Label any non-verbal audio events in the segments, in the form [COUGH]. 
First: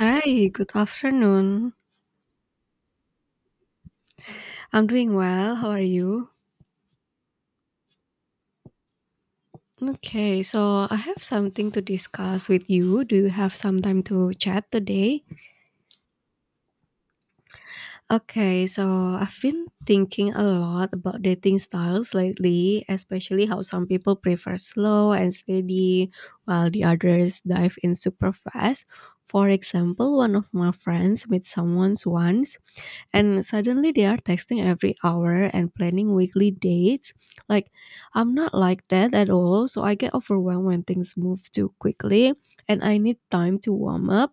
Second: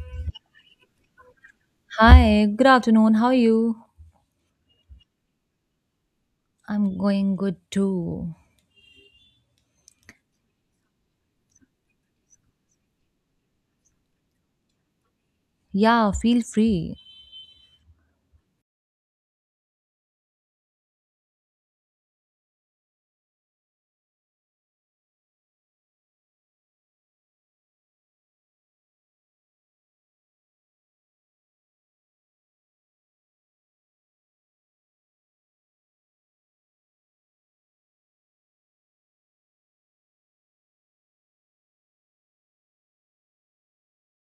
Hi, good afternoon. Hi, good afternoon. How are you? I'm doing well. How are you? I'm going good too. Okay, so I have something to discuss with you. Do you have some time to chat today? Yeah, feel free. Okay, so I've been thinking a lot about dating styles lately, especially how some people prefer slow and steady while the others dive in super fast. For example, one of my friends met someone once and suddenly they are texting every hour and planning weekly dates. Like, I'm not like that at all. So I get overwhelmed when things move too quickly and I need time to warm up.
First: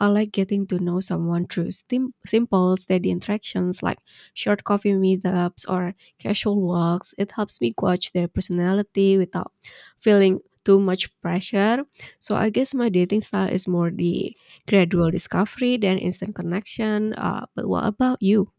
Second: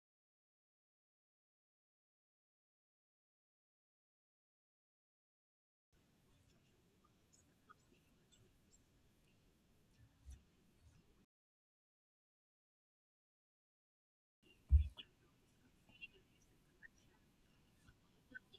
I like getting to know someone through simple, steady interactions like short coffee meetups or casual walks. It helps me gauge their personality without feeling too much pressure. So I guess my dating style is more the gradual discovery then instant connection. But what about you?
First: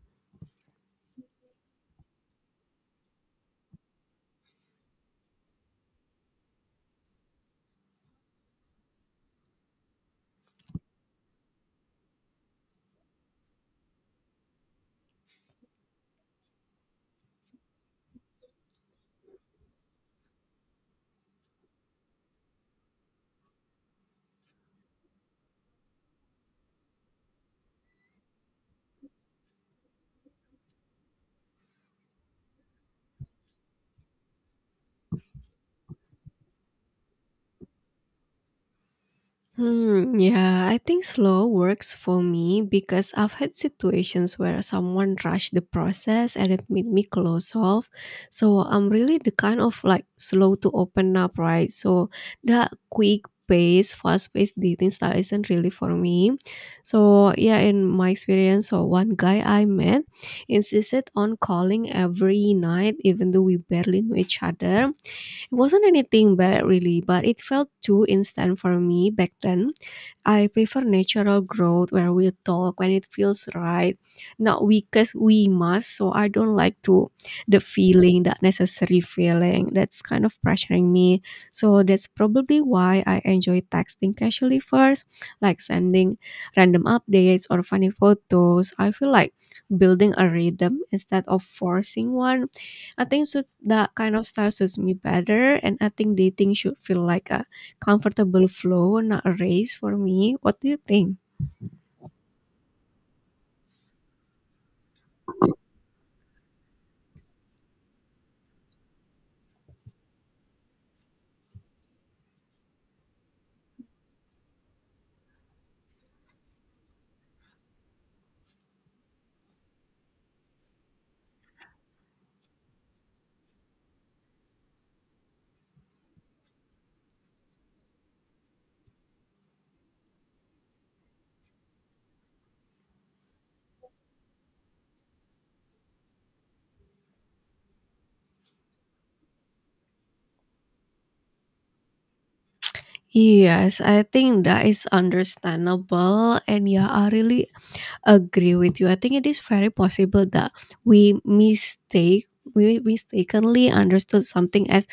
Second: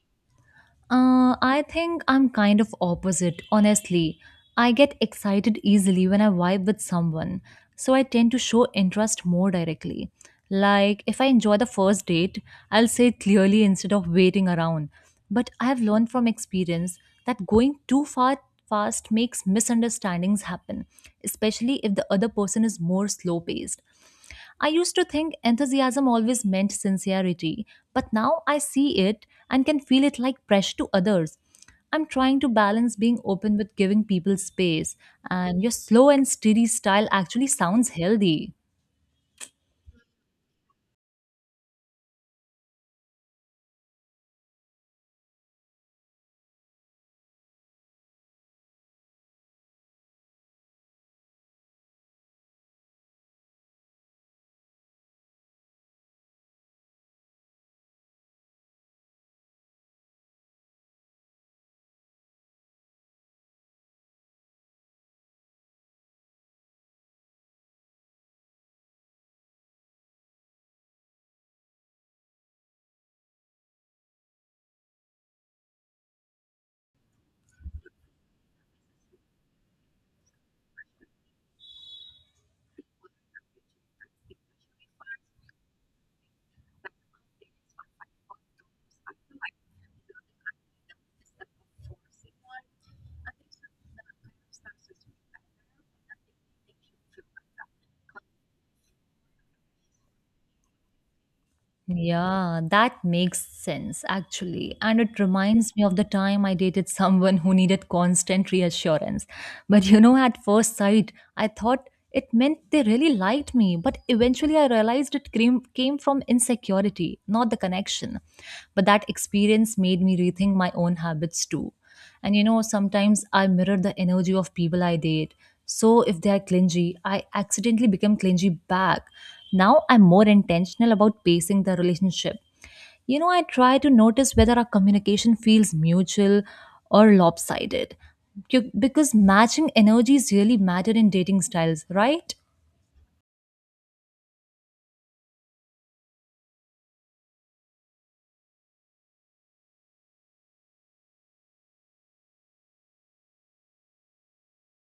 I think I'm kind of opposite, honestly. I get excited easily when I vibe with someone, so I tend to show interest more directly. Like, if I enjoy the first date, I'll say it clearly instead of waiting around. But I have learned from experience that going too far fast makes misunderstandings happen, especially if the other person is more slow paced. I used to think enthusiasm always meant sincerity, but now I see it and can feel it like pressure to others. I'm trying to balance being open with giving people space, and your slow and steady style actually sounds healthy. Hmm, yeah, I think slow works for me because I've had situations where someone rushed the process and it made me close off. So I'm really the kind of like slow to open up, right? So that quick pace, fast paced dating style isn't really for me. So yeah, in my experience, so one guy I met insisted on calling every night, even though we barely knew each other. It wasn't anything bad really, but it felt too instant for me back then. I prefer natural growth where we talk when it feels right, not because we must. So I don't like to the feeling, that necessary feeling that's kind of pressuring me. So that's probably why I enjoy texting casually first, like sending random updates or funny photos. I feel like building a rhythm instead of forcing one. I think so that kind of style suits me better, and I think dating should feel like a comfortable flow, not a race for me. What do you think? Yeah, that makes sense actually. And it reminds me of the time I dated someone who needed constant reassurance. But you know, at first sight, I thought it meant they really liked me. But eventually, I realized it came from insecurity, not the connection. But that experience made me rethink my own habits too. And you know, sometimes I mirror the energy of people I date. So if they are clingy, I accidentally become clingy back. Now I'm more intentional about pacing the relationship. You know, I try to notice whether our communication feels mutual or lopsided. Because matching energies really matter in dating styles, right? Yes, I think that is understandable. And yeah, I really agree with you. I think it is very possible that we mistake we mistakenly understood something as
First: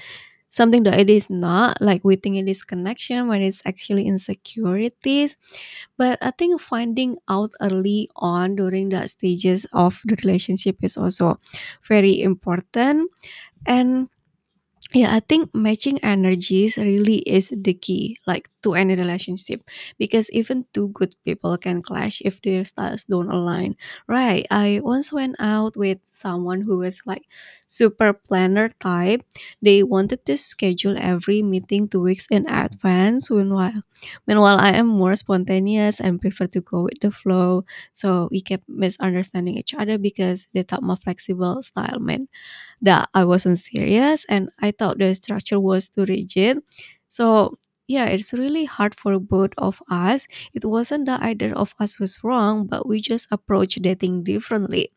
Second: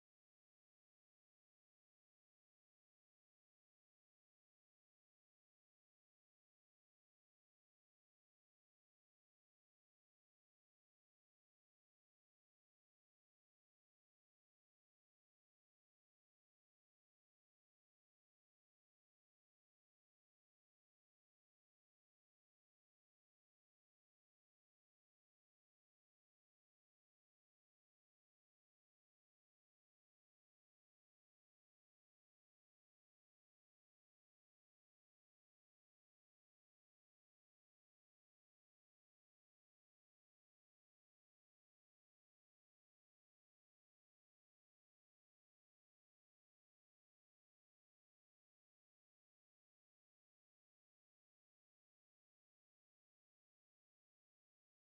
something that it is not, like we think it is connection when it's actually insecurities, but I think finding out early on during the stages of the relationship is also very important. And yeah, I think matching energies really is the key, like to any relationship, because even two good people can clash if their styles don't align. Right. I once went out with someone who was like super planner type. They wanted to schedule every meeting 2 weeks in advance. Meanwhile, I am more spontaneous and prefer to go with the flow. So we kept misunderstanding each other because they thought my flexible style meant that I wasn't serious and I thought the structure was too rigid. So, yeah, it's really hard for both of us. It wasn't that either of us was wrong, but we just approached dating differently.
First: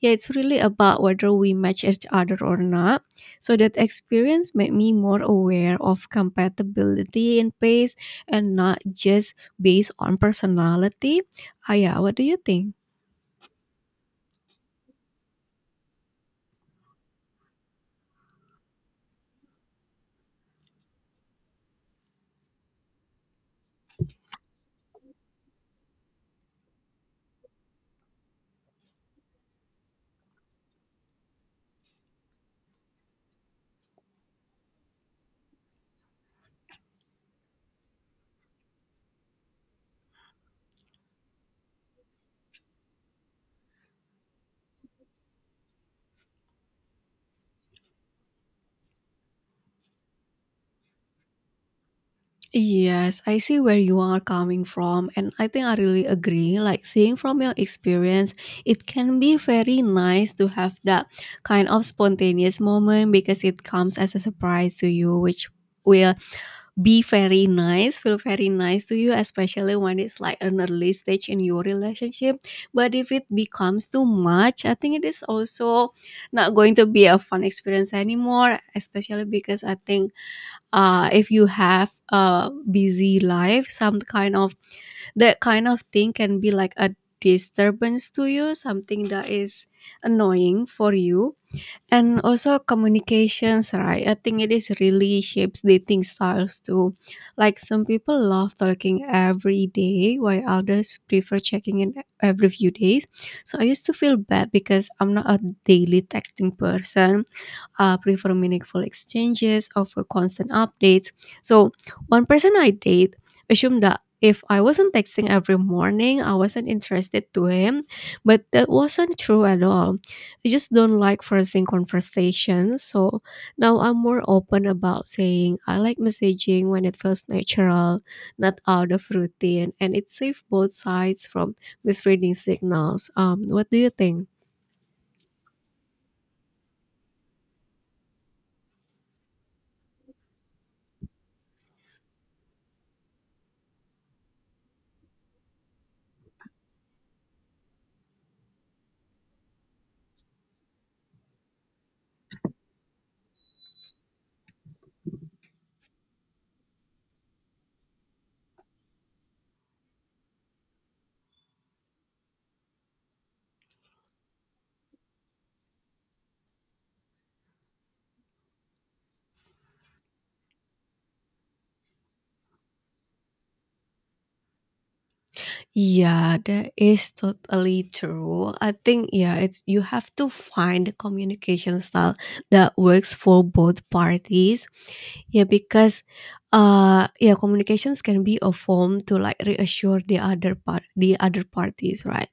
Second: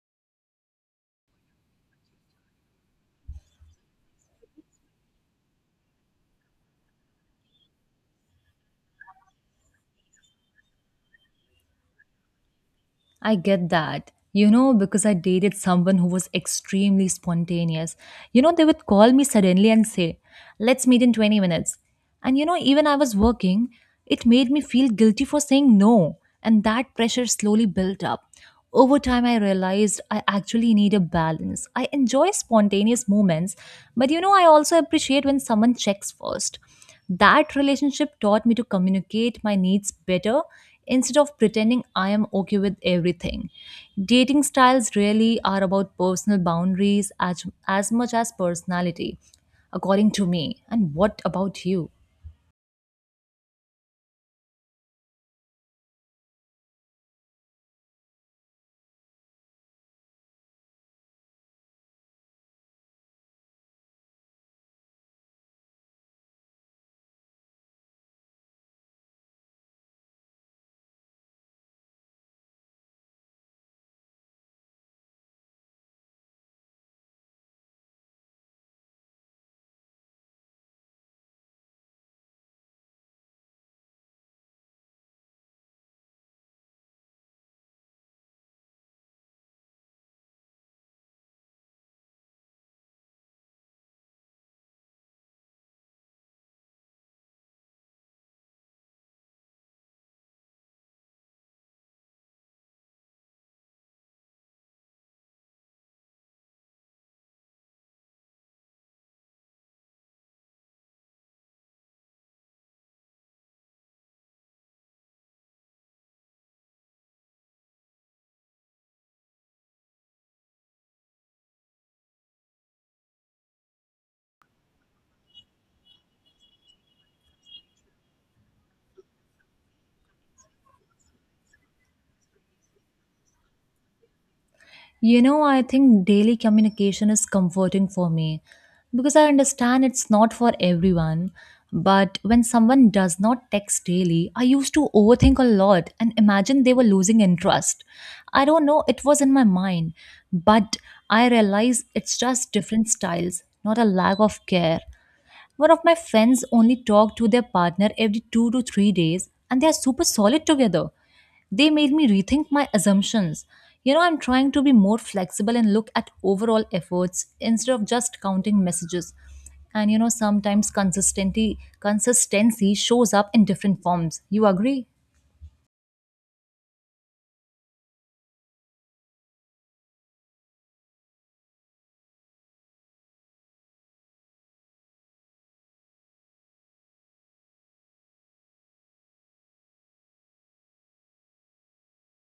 Yeah, it's really about whether we match each other or not. So, that experience made me more aware of compatibility and pace and not just based on personality. Ah, yeah, what do you think? I get that. You know, because I dated someone who was extremely spontaneous. You know, they would call me suddenly and say, let's meet in 20 minutes. And you know, even I was working, it made me feel guilty for saying no. And that pressure slowly built up. Over time, I realized I actually need a balance. I enjoy spontaneous moments, but you know, I also appreciate when someone checks first. That relationship taught me to communicate my needs better instead of pretending I am okay with everything. Dating styles really are about personal boundaries as much as personality, according to me. And what about you? Yes, I see where you are coming from, and I think I really agree. Like seeing from your experience, it can be very nice to have that kind of spontaneous moment because it comes as a surprise to you, which will be very nice, feel very nice to you, especially when it's like an early stage in your relationship. But if it becomes too much, I think it is also not going to be a fun experience anymore, especially because I think if you have a busy life, some kind of that kind of thing can be like a disturbance to you, something that is annoying for you. And also communications, right? I think it is really shapes dating styles too, like some people love talking every day while others prefer checking in every few days. So I used to feel bad because I'm not a daily texting person, prefer meaningful exchanges over constant updates. So, one person I date assumed that if I wasn't texting every morning, I wasn't interested to him, but that wasn't true at all. I just don't like forcing conversations, so now I'm more open about saying I like messaging when it feels natural, not out of routine, and it saves both sides from misreading signals. What do you think? You know, I think daily communication is comforting for me because I understand it's not for everyone. But when someone does not text daily, I used to overthink a lot and imagine they were losing interest. I don't know, it was in my mind, but I realize it's just different styles, not a lack of care. One of my friends only talk to their partner every 2 to 3 days, and they are super solid together. They made me rethink my assumptions. You know, I'm trying to be more flexible and look at overall efforts instead of just counting messages. And you know, sometimes consistency shows up in different forms. You agree? Yeah, that is totally true. I think yeah, it's you have to find the communication style that works for both parties. Yeah, because yeah, communications can be a form to like reassure the other parties, right?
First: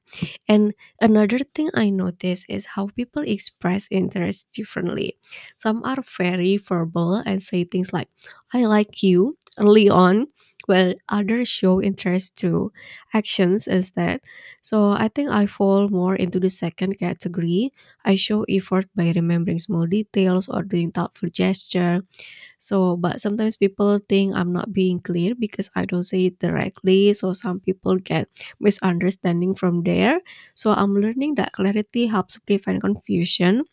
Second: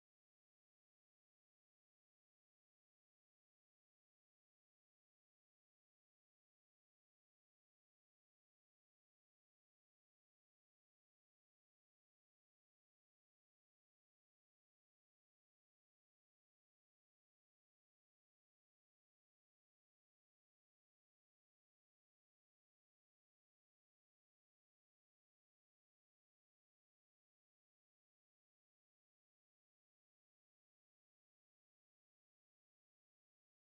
And another thing I notice is how people express interest differently. Some are very verbal and say things like, I like you early on, while others show interest through actions instead. So I think I fall more into the second category. I show effort by remembering small details or doing thoughtful gesture. So, but sometimes people think I'm not being clear because I don't say it directly. So, some people get misunderstanding from there. So, I'm learning that clarity helps prevent confusion,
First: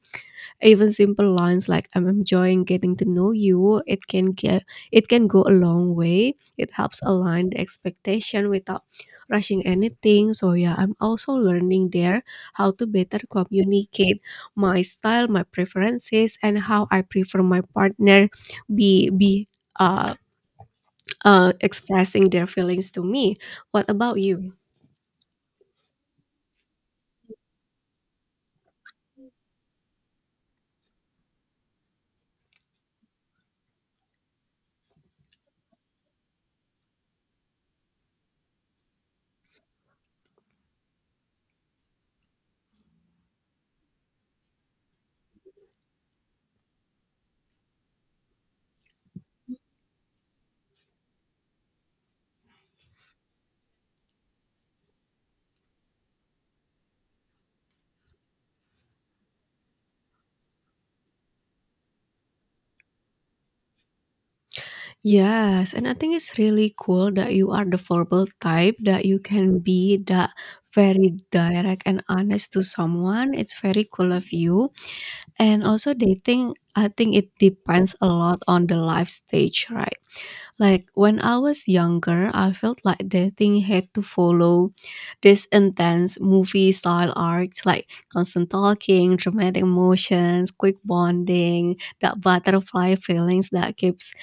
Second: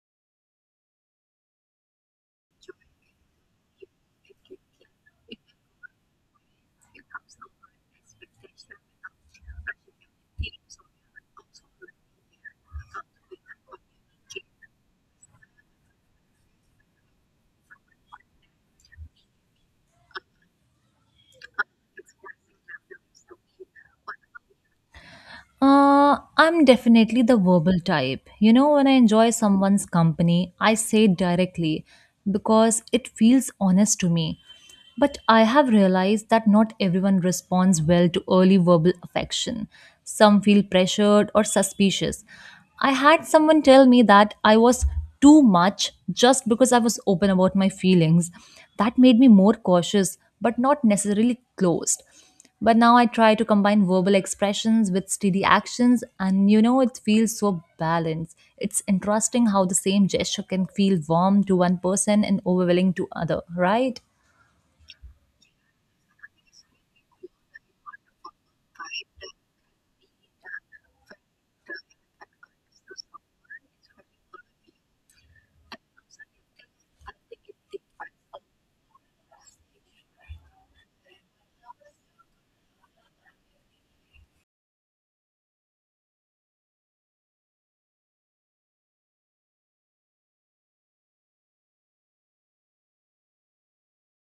even simple lines like "I'm enjoying getting to know you," it can get it can go a long way. It helps align the expectation without rushing anything. So yeah, I'm also learning there how to better communicate my style, my preferences, and how I prefer my partner be be uh, uh expressing their feelings to me. What about you? I'm definitely the verbal type. You know, when I enjoy someone's company, I say it directly because it feels honest to me. But I have realized that not everyone responds well to early verbal affection. Some feel pressured or suspicious. I had someone tell me that I was too much just because I was open about my feelings. That made me more cautious, but not necessarily closed. But now I try to combine verbal expressions with steady actions, and you know, it feels so balanced. It's interesting how the same gesture can feel warm to one person and overwhelming to other, right? Yes, and I think it's really cool that you are the verbal type, that you can be that very direct and honest to someone. It's very cool of you. And also dating, I think it depends a lot on the life stage, right? Like when I was younger, I felt like dating had to follow this intense movie style arcs, like constant talking, dramatic emotions, quick bonding, that butterfly feelings that keeps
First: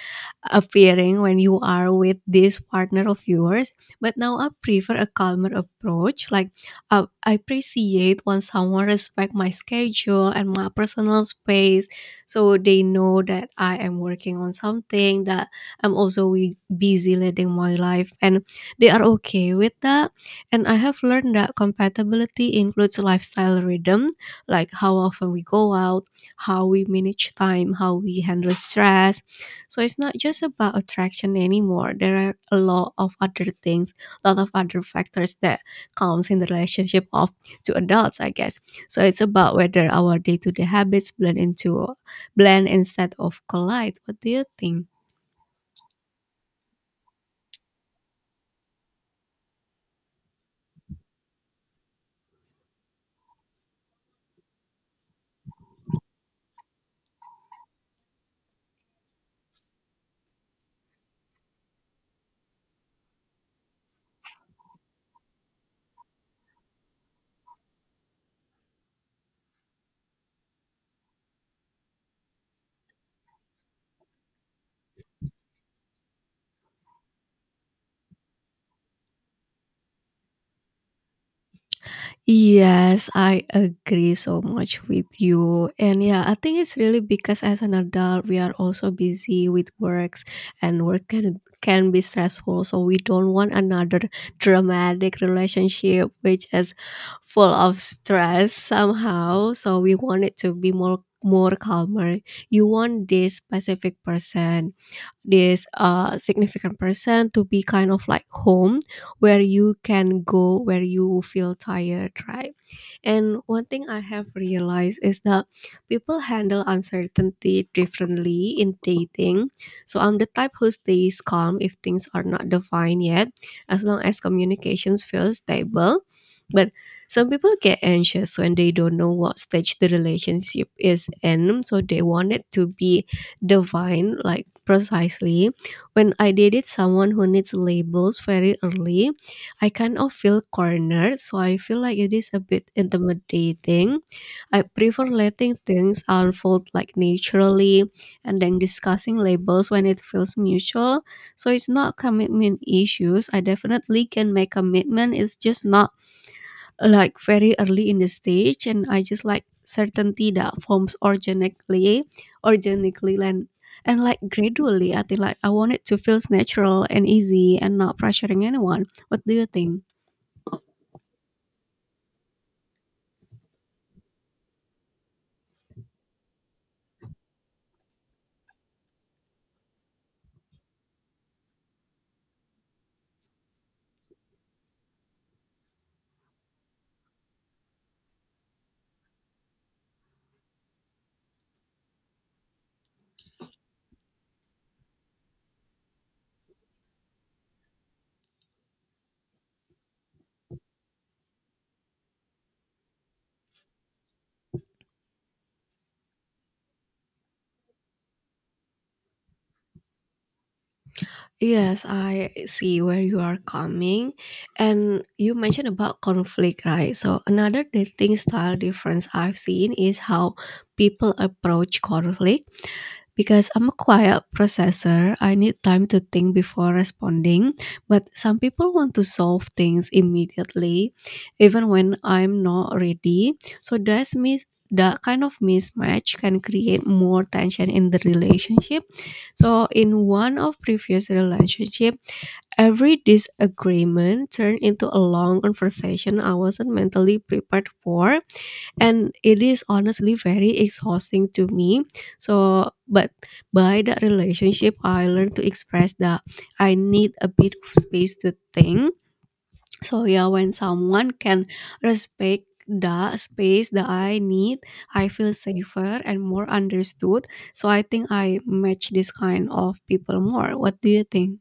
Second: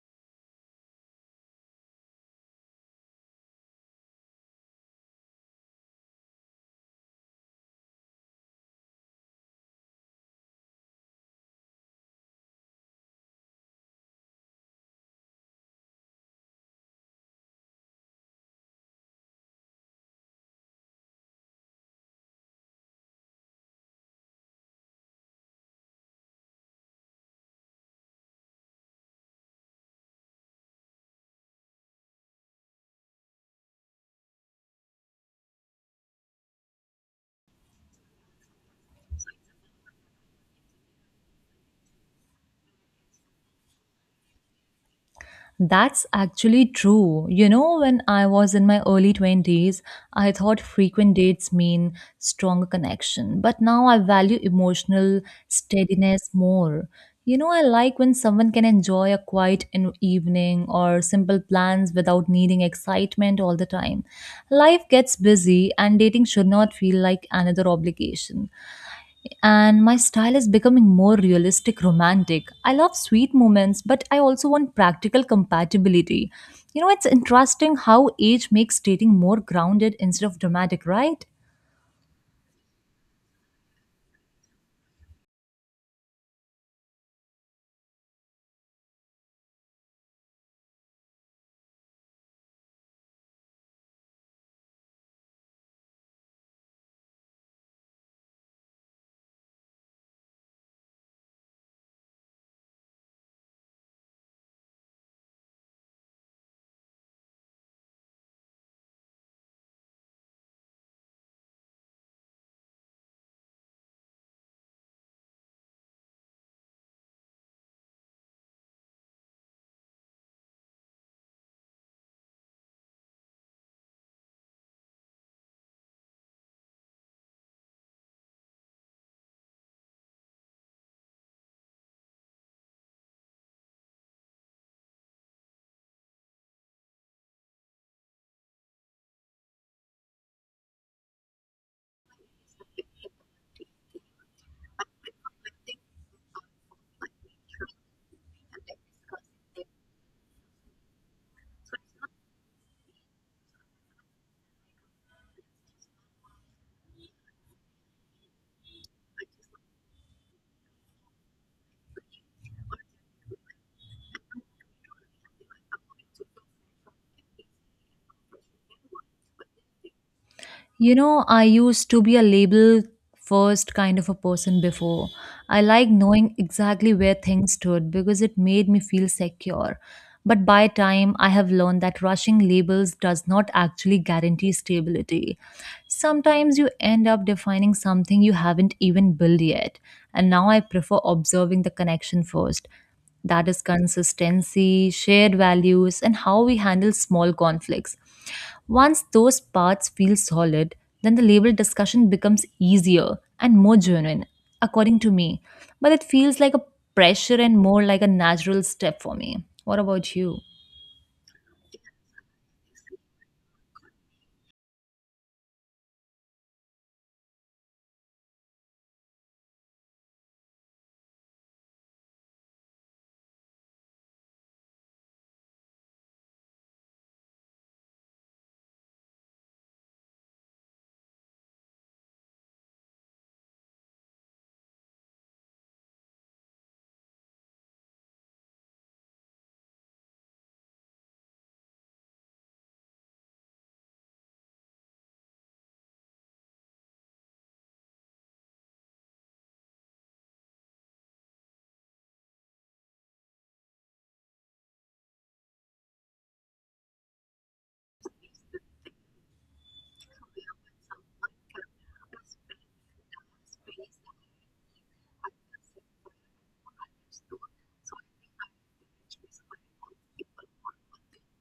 appearing when you are with this partner of yours. But now I prefer a calmer approach. Like I appreciate when someone respects my schedule and my personal space, so they know that I am working on something, that I'm also busy leading my life, and they are okay with that. And I have learned that compatibility includes lifestyle rhythm, like how often we go out, how we manage time, how we handle stress, so it's not just about attraction anymore. There are a lot of other things, a lot of other factors that comes in the relationship of two adults, I guess. So it's about whether our day-to-day habits blend instead of collide. What do you think? That's actually true. You know, when I was in my early 20s, I thought frequent dates mean stronger connection, but now I value emotional steadiness more. You know, I like when someone can enjoy a quiet evening or simple plans without needing excitement all the time. Life gets busy, and dating should not feel like another obligation and my style is becoming more realistic romantic. I love sweet moments, but I also want practical compatibility. You know, it's interesting how age makes dating more grounded instead of dramatic, right? Yes, I agree so much with you. And yeah, I think it's really because as an adult, we are also busy with works, and work can be stressful. So we don't want another dramatic relationship which is full of stress somehow. So we want it to be more, calmer. You want this specific person, this significant person to be kind of like home where you can go where you feel tired, right? And one thing I have realized is that people handle uncertainty differently in dating. So I'm the type who stays calm if things are not defined yet, as long as communications feel stable, but some people get anxious when they don't know what stage the relationship is in, so they want it to be divine, like precisely. When I dated someone who needs labels very early, I kind of feel cornered, so I feel like it is a bit intimidating. I prefer letting things unfold like naturally and then discussing labels when it feels mutual. So it's not commitment issues, I definitely can make commitment, it's just not like very early in the stage, and I just like certainty that forms organically and like gradually. I think like I want it to feels natural and easy and not pressuring anyone. What do you think? You know, I used to be a label first kind of a person before. I like knowing exactly where things stood because it made me feel secure. But by time, I have learned that rushing labels does not actually guarantee stability. Sometimes you end up defining something you haven't even built yet. And now I prefer observing the connection first, that is consistency, shared values, and how we handle small conflicts. Once those parts feel solid, then the label discussion becomes easier and more genuine, according to me. But it feels like a pressure and more like a natural step for me. What about you? Yes, I see where you are coming. And you mentioned about conflict, right? So, another dating style difference I've seen is how people approach conflict. Because I'm a quiet processor, I need time to think before responding. But some people want to solve things immediately, even when I'm not ready. So that's me. That kind of mismatch can create more tension in the relationship. So in one of previous relationship, every disagreement turned into a long conversation I wasn't mentally prepared for, and it is honestly very exhausting to me. So but by that relationship I learned to express that I need a bit of space to think. So yeah, when someone can respect the space that I need, I feel safer and more understood. So I think I match this kind of people more. What do you think?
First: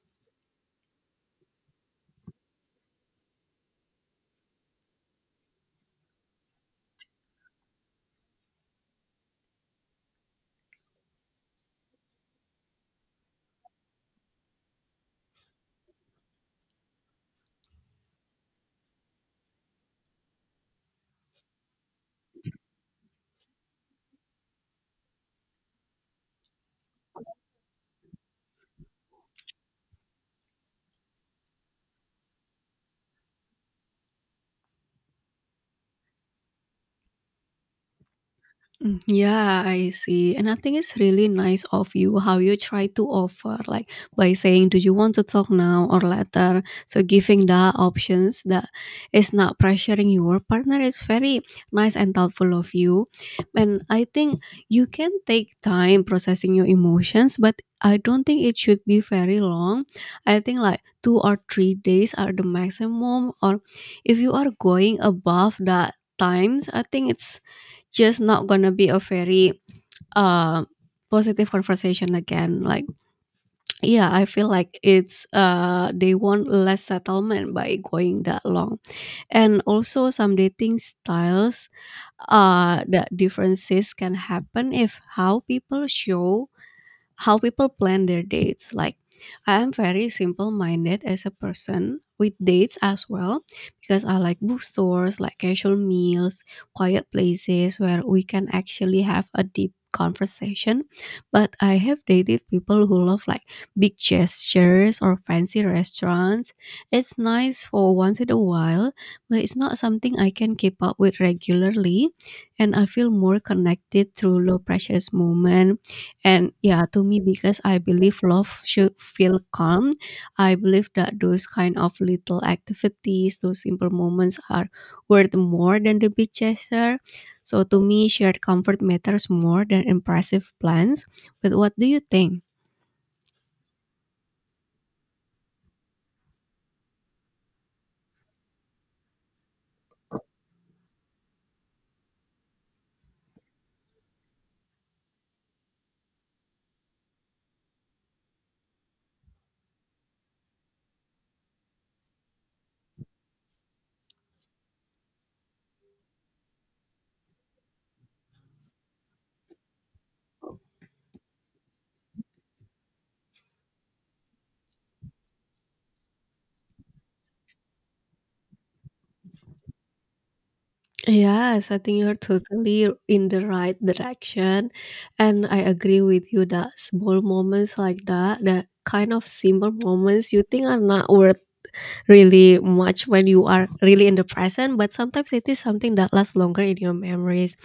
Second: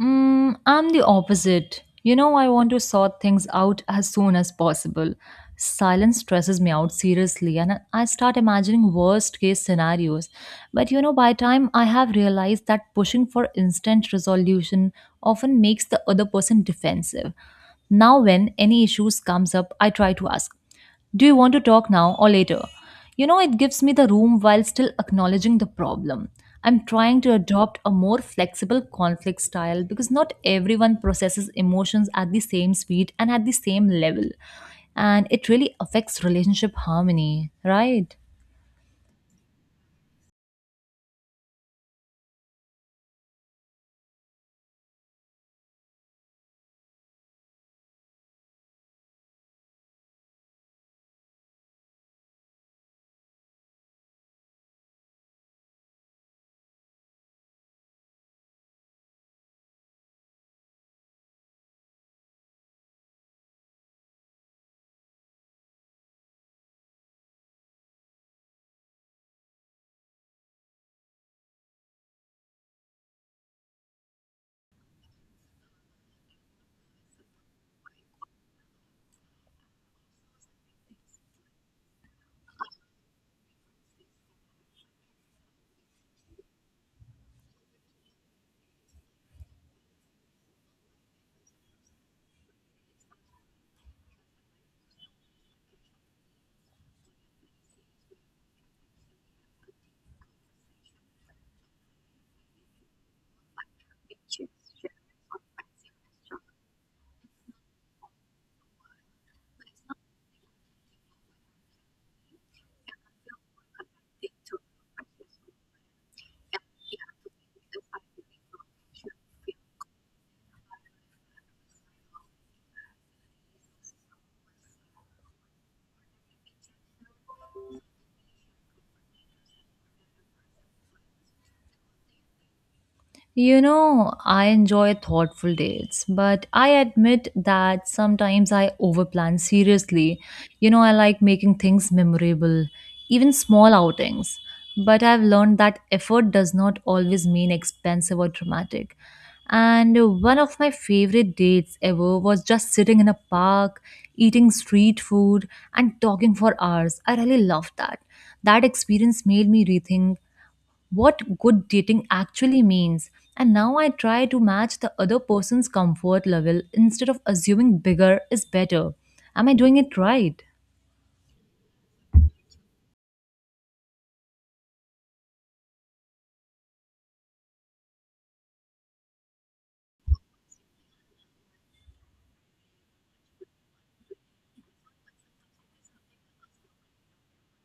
Mm, I'm the opposite. You know, I want to sort things out as soon as possible. Silence stresses me out seriously, and I start imagining worst case scenarios. But you know, by time I have realized that pushing for instant resolution often makes the other person defensive. Now, when any issues comes up, I try to ask. Do you want to talk now or later? You know, it gives me the room while still acknowledging the problem. I'm trying to adopt a more flexible conflict style because not everyone processes emotions at the same speed and at the same level. And it really affects relationship harmony, right? Mm, yeah, I see. And I think it's really nice of you how you try to offer, like by saying, do you want to talk now or later? So, giving the options that is not pressuring your partner is very nice and thoughtful of you. And I think you can take time processing your emotions, but I don't think it should be very long. I think like 2 or 3 days are the maximum, or if you are going above that times I think it's just not gonna be a very, uh, positive conversation again. Like, [TSK] yeah, I feel like it's, they want less settlement by going that long. And also some dating styles, that differences can happen if how people show how people plan their dates. Like, I am very simple minded as a person with dates as well because I like bookstores, like casual meals, quiet places where we can actually have a deep conversation. But I have dated people who love like big gestures or fancy restaurants. It's nice for once in a while, but it's not something I can keep up with regularly. And I feel more connected through low pressures moment. And yeah, to me, because I believe love should feel calm, I believe that those kind of little activities, those simple moments are worth more than the big gesture. So to me, shared comfort matters more than impressive plans. But what do you think? You know, I enjoy thoughtful dates, but I admit that sometimes I overplan seriously. You know, I like making things memorable, even small outings. But I've learned that effort does not always mean expensive or dramatic. And one of my favorite dates ever was just sitting in a park, eating street food, and talking for hours. I really loved that. That experience made me rethink what good dating actually means. And now I try to match the other person's comfort level instead of assuming bigger is better. Am I doing it right? Yes, I think you're totally in the right direction. And I agree with you that small moments like that, the kind of simple moments you think are not worth really much when you are really in the present, but sometimes it is something that lasts longer in your memories.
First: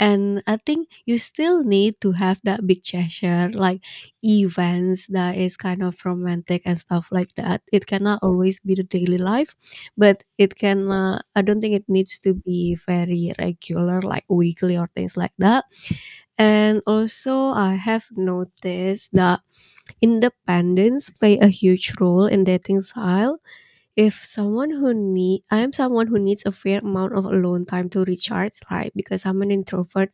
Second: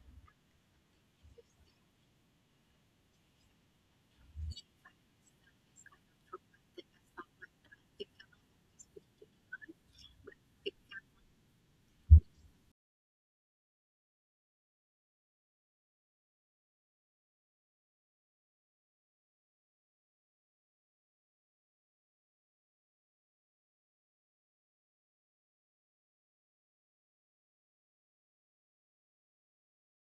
And I think you still need to have that big gesture, like events that is kind of romantic and stuff like that. It cannot always be the daily life, but it can, I don't think it needs to be very regular, like weekly or things like that. And also, I have noticed that independence play a huge role in dating style if someone who need I am someone who needs a fair amount of alone time to recharge, right? Because I'm an introvert.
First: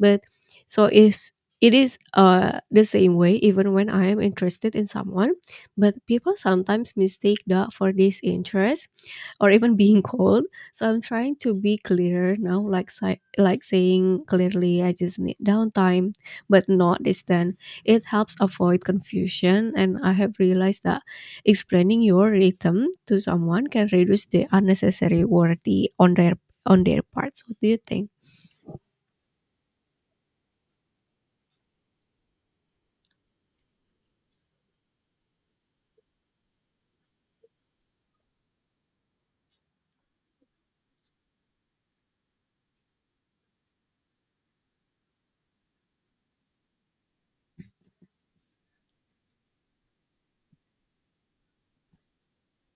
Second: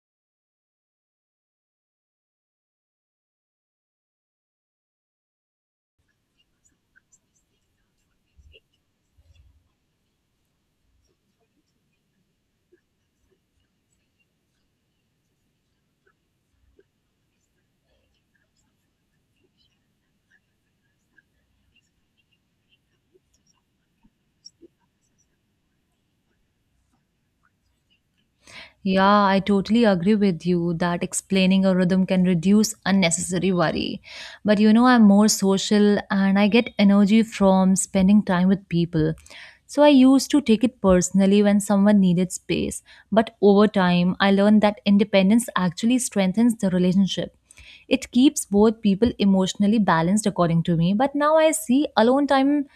But so is it is the same way even when I am interested in someone. But people sometimes mistake that for disinterest or even being [LAUGHS] cold. So I'm trying to be clearer now, like like saying clearly I just need downtime, but not this then. It helps avoid confusion and I have realized that explaining your rhythm to someone can reduce the unnecessary worry on their parts. What do you think? Yeah, I totally agree with you that explaining a rhythm can reduce unnecessary worry. But you know, I'm more social and I get energy from spending time with people. So I used to take it personally when someone needed space. But over time, I learned that independence actually strengthens the relationship. It keeps both people emotionally balanced, according to me. But now I see alone time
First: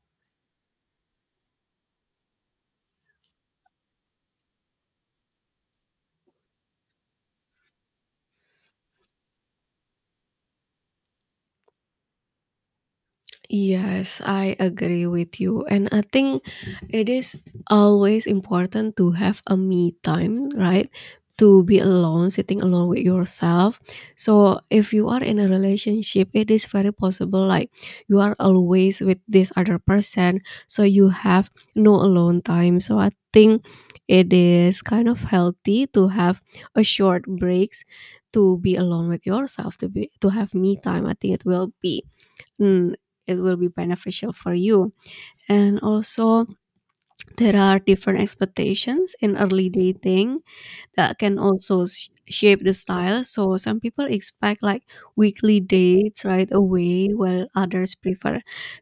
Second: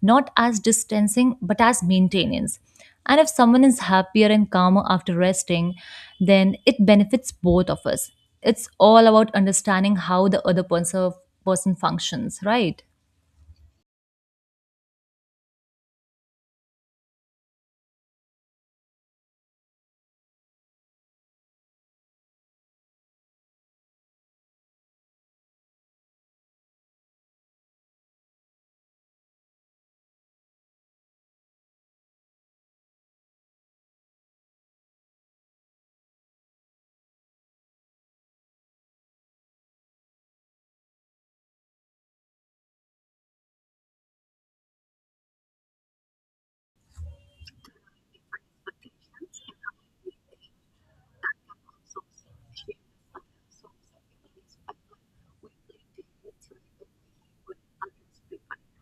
not as distancing but as maintenance. And if someone is happier and calmer after resting, then it benefits both of us. It's all about understanding how the other person functions, right? Yes, I agree with you. And I think it is always important to have a me time, right? To be alone, sitting alone with yourself. So if you are in a relationship, it is very possible like you are always with this other person. So you have no alone time. So I think it is kind of healthy to have a short breaks to be alone with yourself, to have me time. I think it will be mm, it will be beneficial for you. And also, there are different expectations in early dating that can also shape the style. So, some people expect like weekly dates right away, while others prefer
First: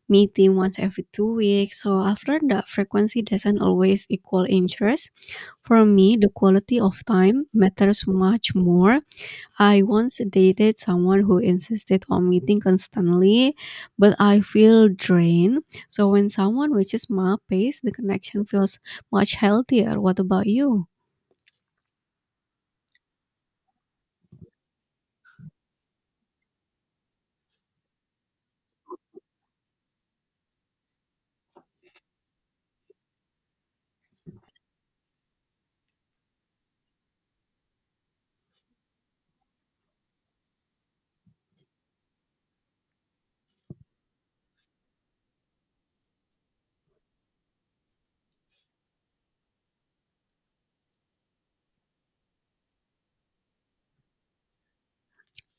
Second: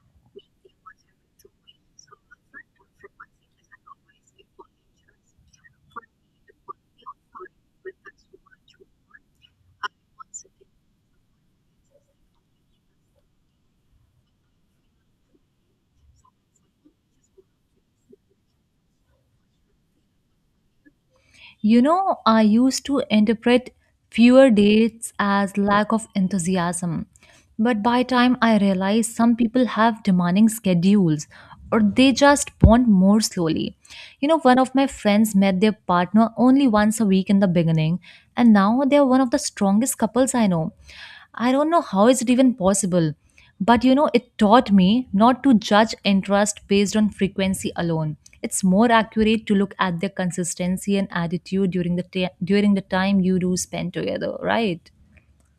meeting once every 2 weeks. So, after that, frequency doesn't always equal interest. For me, the quality of time matters much more. I once dated someone who insisted on meeting constantly, but I feel drained. So when someone reaches my pace, the connection feels much healthier. What about you? You know, I used to interpret fewer dates as lack of enthusiasm. But by time I realized some people have demanding schedules or they just bond more slowly. You know, one of my friends met their partner only once a week in the beginning and now they're one of the strongest couples I know. I don't know how is it even possible. But you know, it taught me not to judge interest based on frequency alone. It's more accurate to look at their consistency and attitude during the during the time you do spend together, right?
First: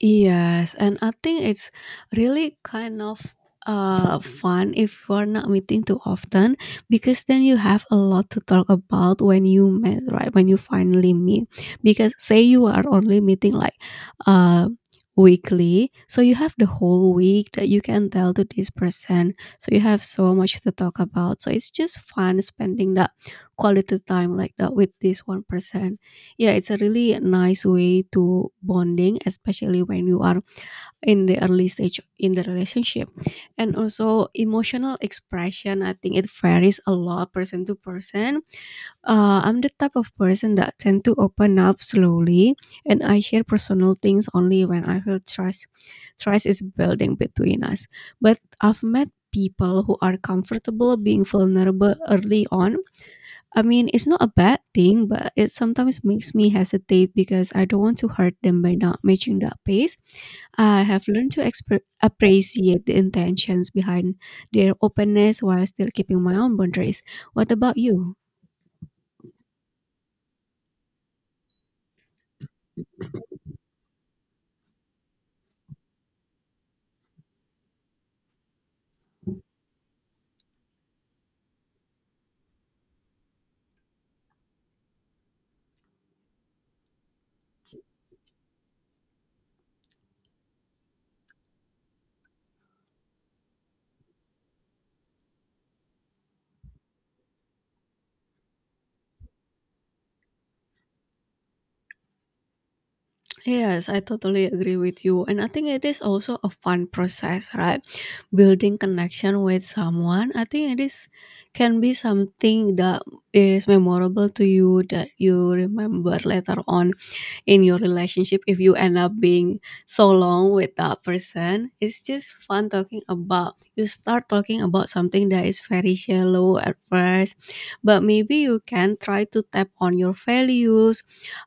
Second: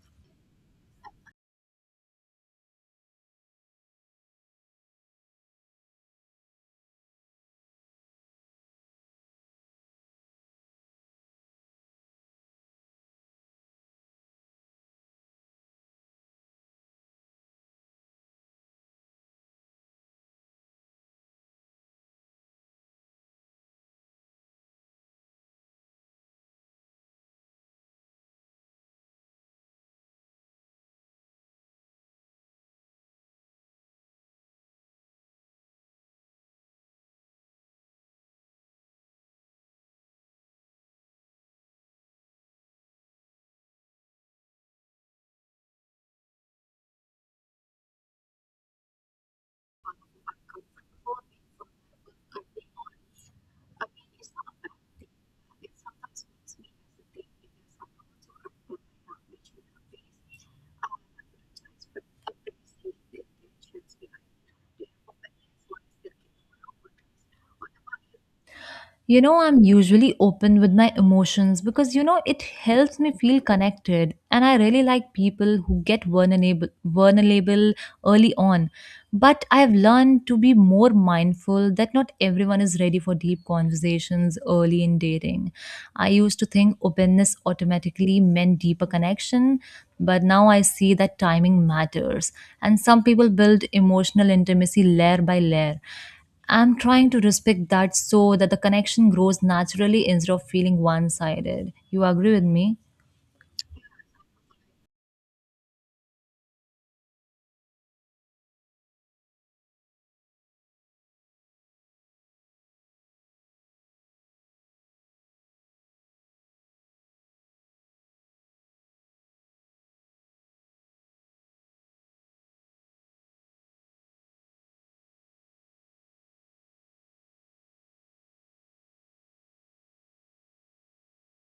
Yes, and I think it's really kind of fun if we're not meeting too often because then you have a lot to talk about when you met, right? When you finally meet. Because say you are only meeting like uh weekly, so you have the whole week that you can tell to this person. So you have so much to talk about. So it's just fun spending that quality time like that with this one person. Yeah, it's a really nice way to bonding, especially when you are in the early stage in the relationship. And also emotional expression, I think it varies a lot person to person. I'm the type of person that tend to open up slowly, and I share personal things only when I feel trust. Trust is building between us. But I've met people who are comfortable being vulnerable early on. I mean, it's not a bad thing, but it sometimes makes me hesitate because I don't want to hurt them by not matching that pace. I have learned to appreciate the intentions behind their openness while still keeping my own boundaries. What about you? You know, I'm usually open with my emotions because you know it helps me feel connected, and I really like people who get vulnerable early on. But I've learned to be more mindful that not everyone is ready for deep conversations early in dating. I used to think openness automatically meant deeper connection, but now I see that timing matters, and some people build emotional intimacy layer by layer. I'm trying to respect that so that the connection grows naturally instead of feeling one sided. You agree with me? Yes, I totally agree with you. And I think it is also a fun process, right? Building connection with someone. I think it is can be something that is memorable to you that you remember later on in your relationship if you end up being so long with that person. It's just fun talking about you start talking about something that is very shallow at first, but maybe you can try to tap on your values,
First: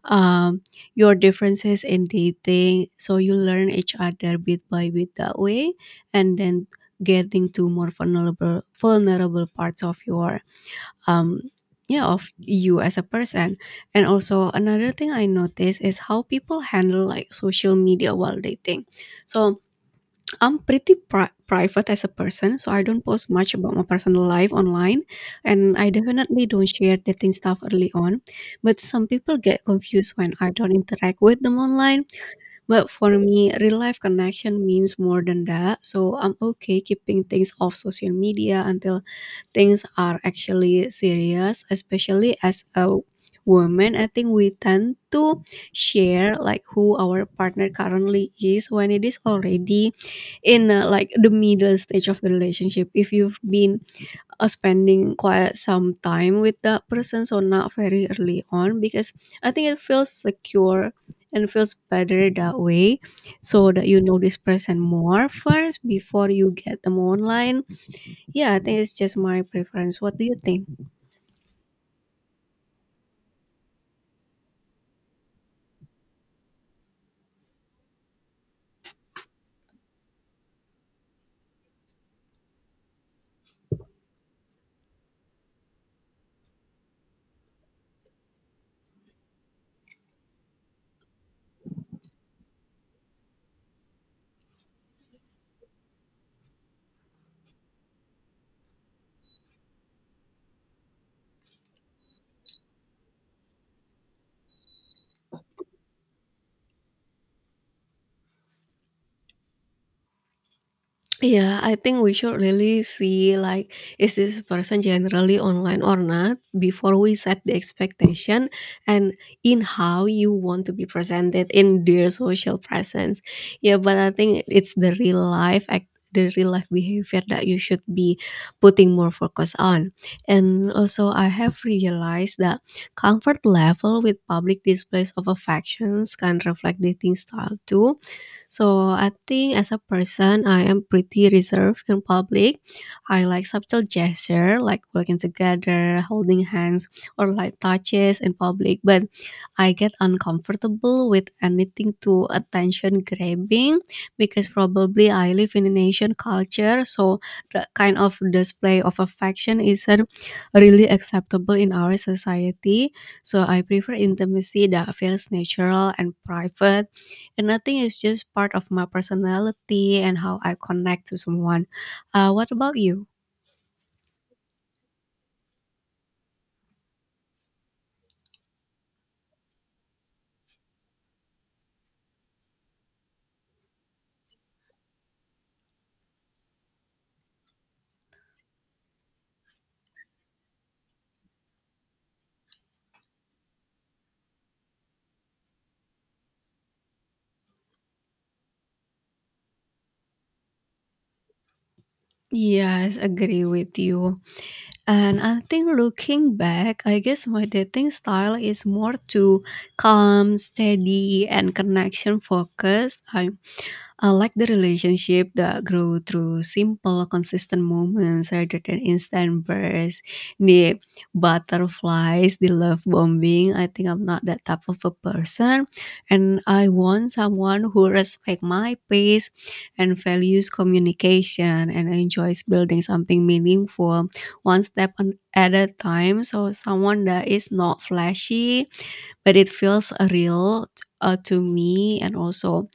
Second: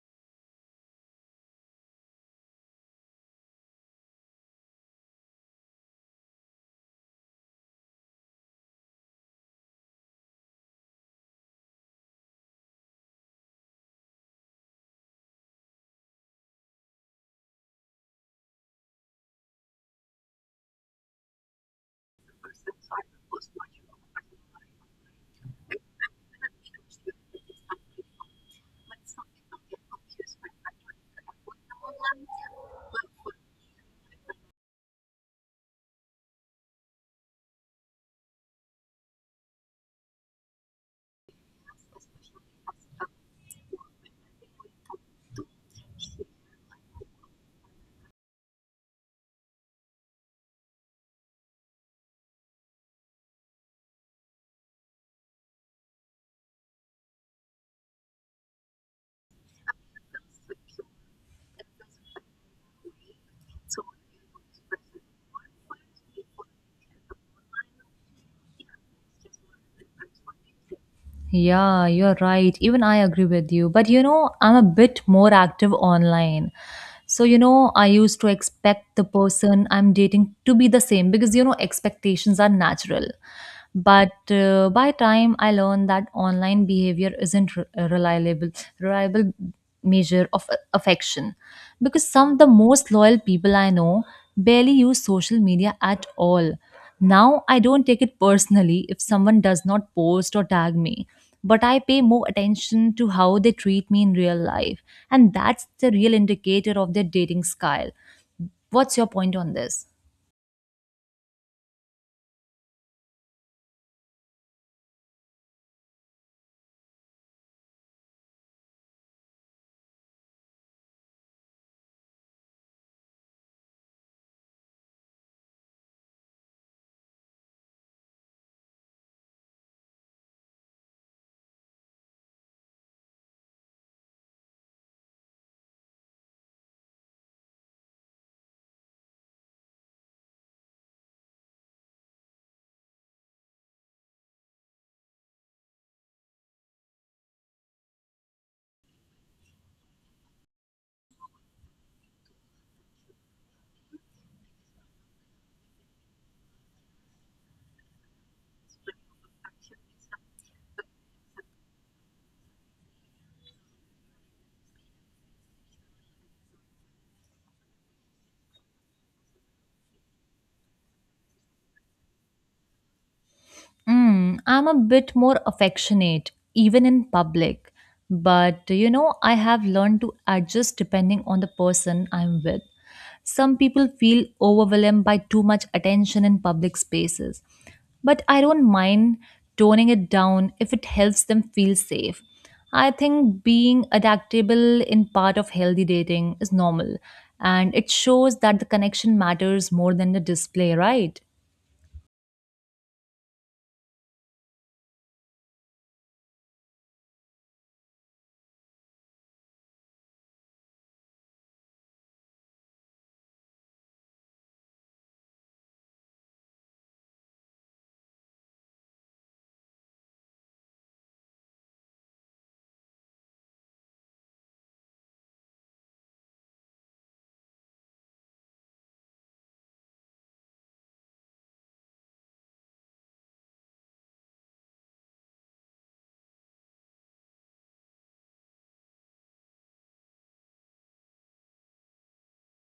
um, your differences in dating so you learn each other bit by bit that way, and then getting to more vulnerable parts of your, um, yeah, of you as a person. And also another thing I notice is how people handle like social media while dating. So I'm pretty private as a person, so I don't post much about my personal life online, and I definitely don't share dating stuff early on. But some people get confused when I don't interact with them online, but for me real life connection means more than that, so I'm okay keeping things off social media until things are actually serious, especially as a woman. I think we tend to share like who our partner currently is when it is already in like the middle stage of the relationship. If you've been spending quite some time with that person, so not very early on, because I think it feels secure and feels better that way so that you know this person more first before you get them online. Yeah, I think it's just my preference. What do you think? Yeah, you're right. Even I agree with you. But you know, I'm a bit more active online. So, you know, I used to expect the person I'm dating to be the same because, you know, expectations are natural. But by time I learned that online behavior isn't a reliable measure of affection because some of the most loyal people I know barely use social media at all. Now I don't take it personally if someone does not post or tag me, but I pay more attention to how they treat me in real life. And that's the real indicator of their dating style. What's your point on this? Yeah, I think we should really see like is this person generally online or not before we set the expectation and in how you want to be presented in their social presence. Yeah, but I think it's the real life behavior that you should be putting more focus on. And also I have realized that comfort level with public displays of affections can reflect dating style too. So I think as a person, I am pretty reserved in public. I like subtle gesture like working together, holding hands, or light touches in public. But I get uncomfortable with anything too attention grabbing because probably I live in an Asian culture, so the kind of display of affection isn't really acceptable in our society. So I prefer intimacy that feels natural and private, and I think it's just part of my personality and how I connect to someone. What about you? Mm, I'm a bit more affectionate, even in public. But you know, I have learned to adjust depending on the person I'm with. Some people feel overwhelmed by too much attention in public spaces, but I don't mind toning it down if it helps them feel safe. I think being adaptable in part of healthy dating is normal, and it shows that the connection matters more than the display, right? Yes, agree with you. And I think looking back, I guess my dating style is more to calm, steady, and connection focused. I like the relationship that grow through simple, consistent moments rather than instant bursts. The butterflies, the love bombing. I think I'm not that type of a person, and I want someone who respects my pace and values communication and enjoys building something meaningful one step at a time. So someone that is not flashy, but it feels real, to me. And also,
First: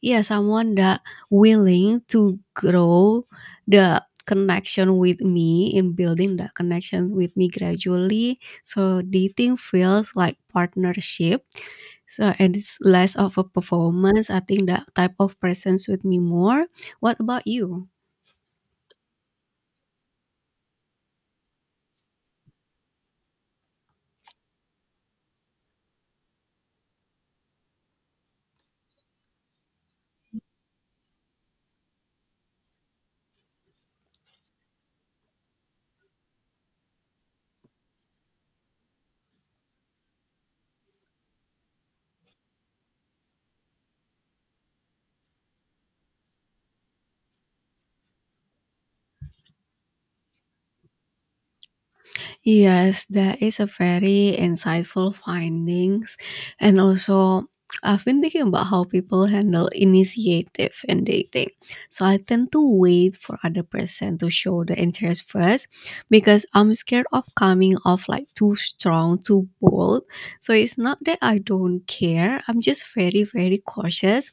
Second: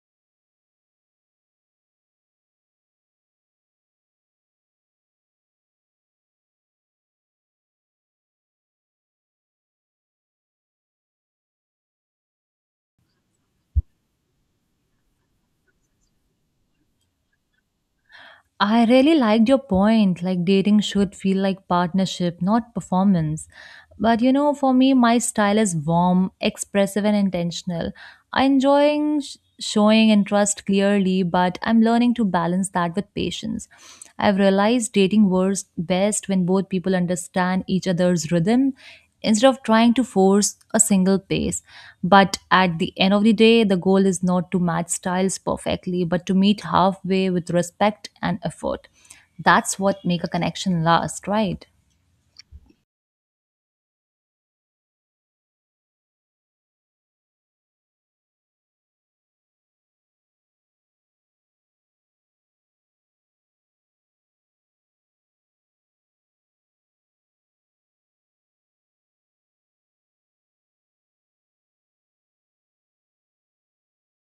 yeah, someone that willing to grow the connection with me in building that connection with me gradually. So dating feels like partnership. So and it's less of a performance. I think that type of person suit me more. What about you? I really liked your point, like dating should feel like partnership, not performance. But you know, for me, my style is warm, expressive, and intentional. I enjoying showing interest clearly, but I'm learning to balance that with patience. I've realized dating works best when both people understand each other's rhythm instead of trying to force a single pace. But at the end of the day, the goal is not to match styles perfectly, but to meet halfway with respect and effort. That's what make a connection last, right? Yes, that is a very insightful findings. And also, I've been thinking about how people handle initiative in dating. So I tend to wait for other person to show the interest first because I'm scared of coming off like too strong, too bold. So it's not that I don't care. I'm just very, very cautious.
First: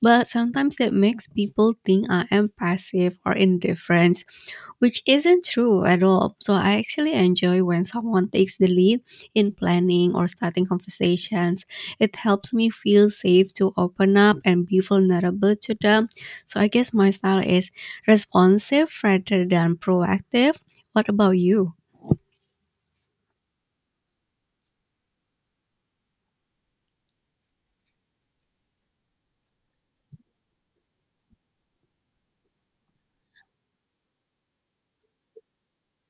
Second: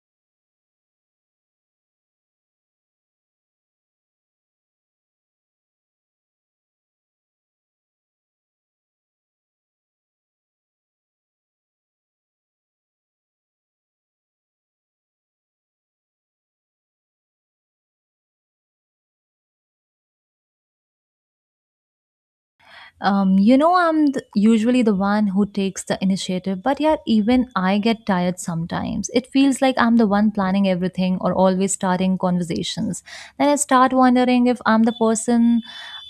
But sometimes that makes people think I am passive or indifferent, which isn't true at all. So I actually enjoy when someone takes the lead in planning or starting conversations. It helps me feel safe to open up and be vulnerable to them. So I guess my style is responsive rather than proactive. What about you? You know, I'm usually the one who takes the initiative, but yet even I get tired sometimes. It feels like I'm the one planning everything or always starting conversations. Then I start wondering if I'm the person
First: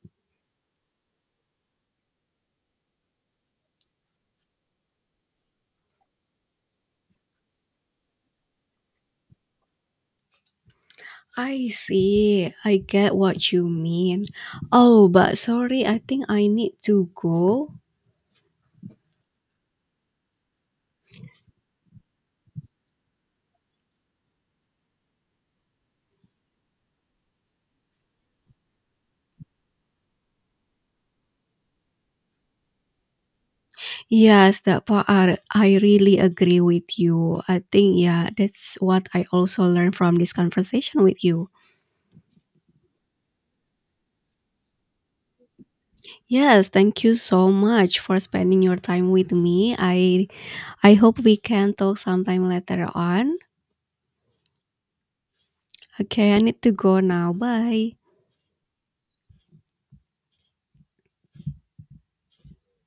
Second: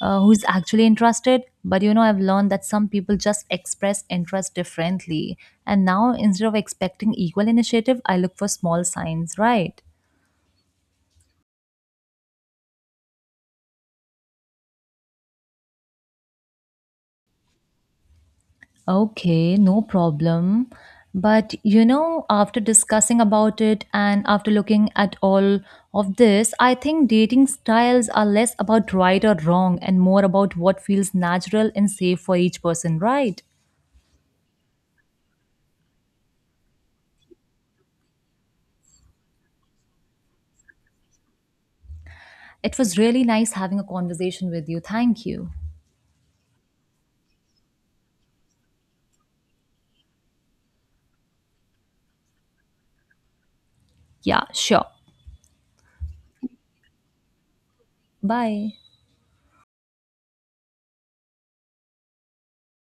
who's actually interested. But you know, I've learned that some people just express interest differently. And now, instead of expecting equal initiative, I look for small signs, right? I see. I get what you mean. Oh, but sorry, I think I need to go. Okay, no problem. But you know, after discussing about it and after looking at all of this, I think dating styles are less about right or wrong and more about what feels natural and safe for each person, right? Yes, that part are, I really agree with you. I think, yeah, that's what I also learned from this conversation with you. It was really nice having a conversation with you. Thank you. Yes, thank you so much for spending your time with me. I hope we can talk sometime later on. Yeah, sure. Okay, I need to go now. Bye. Bye.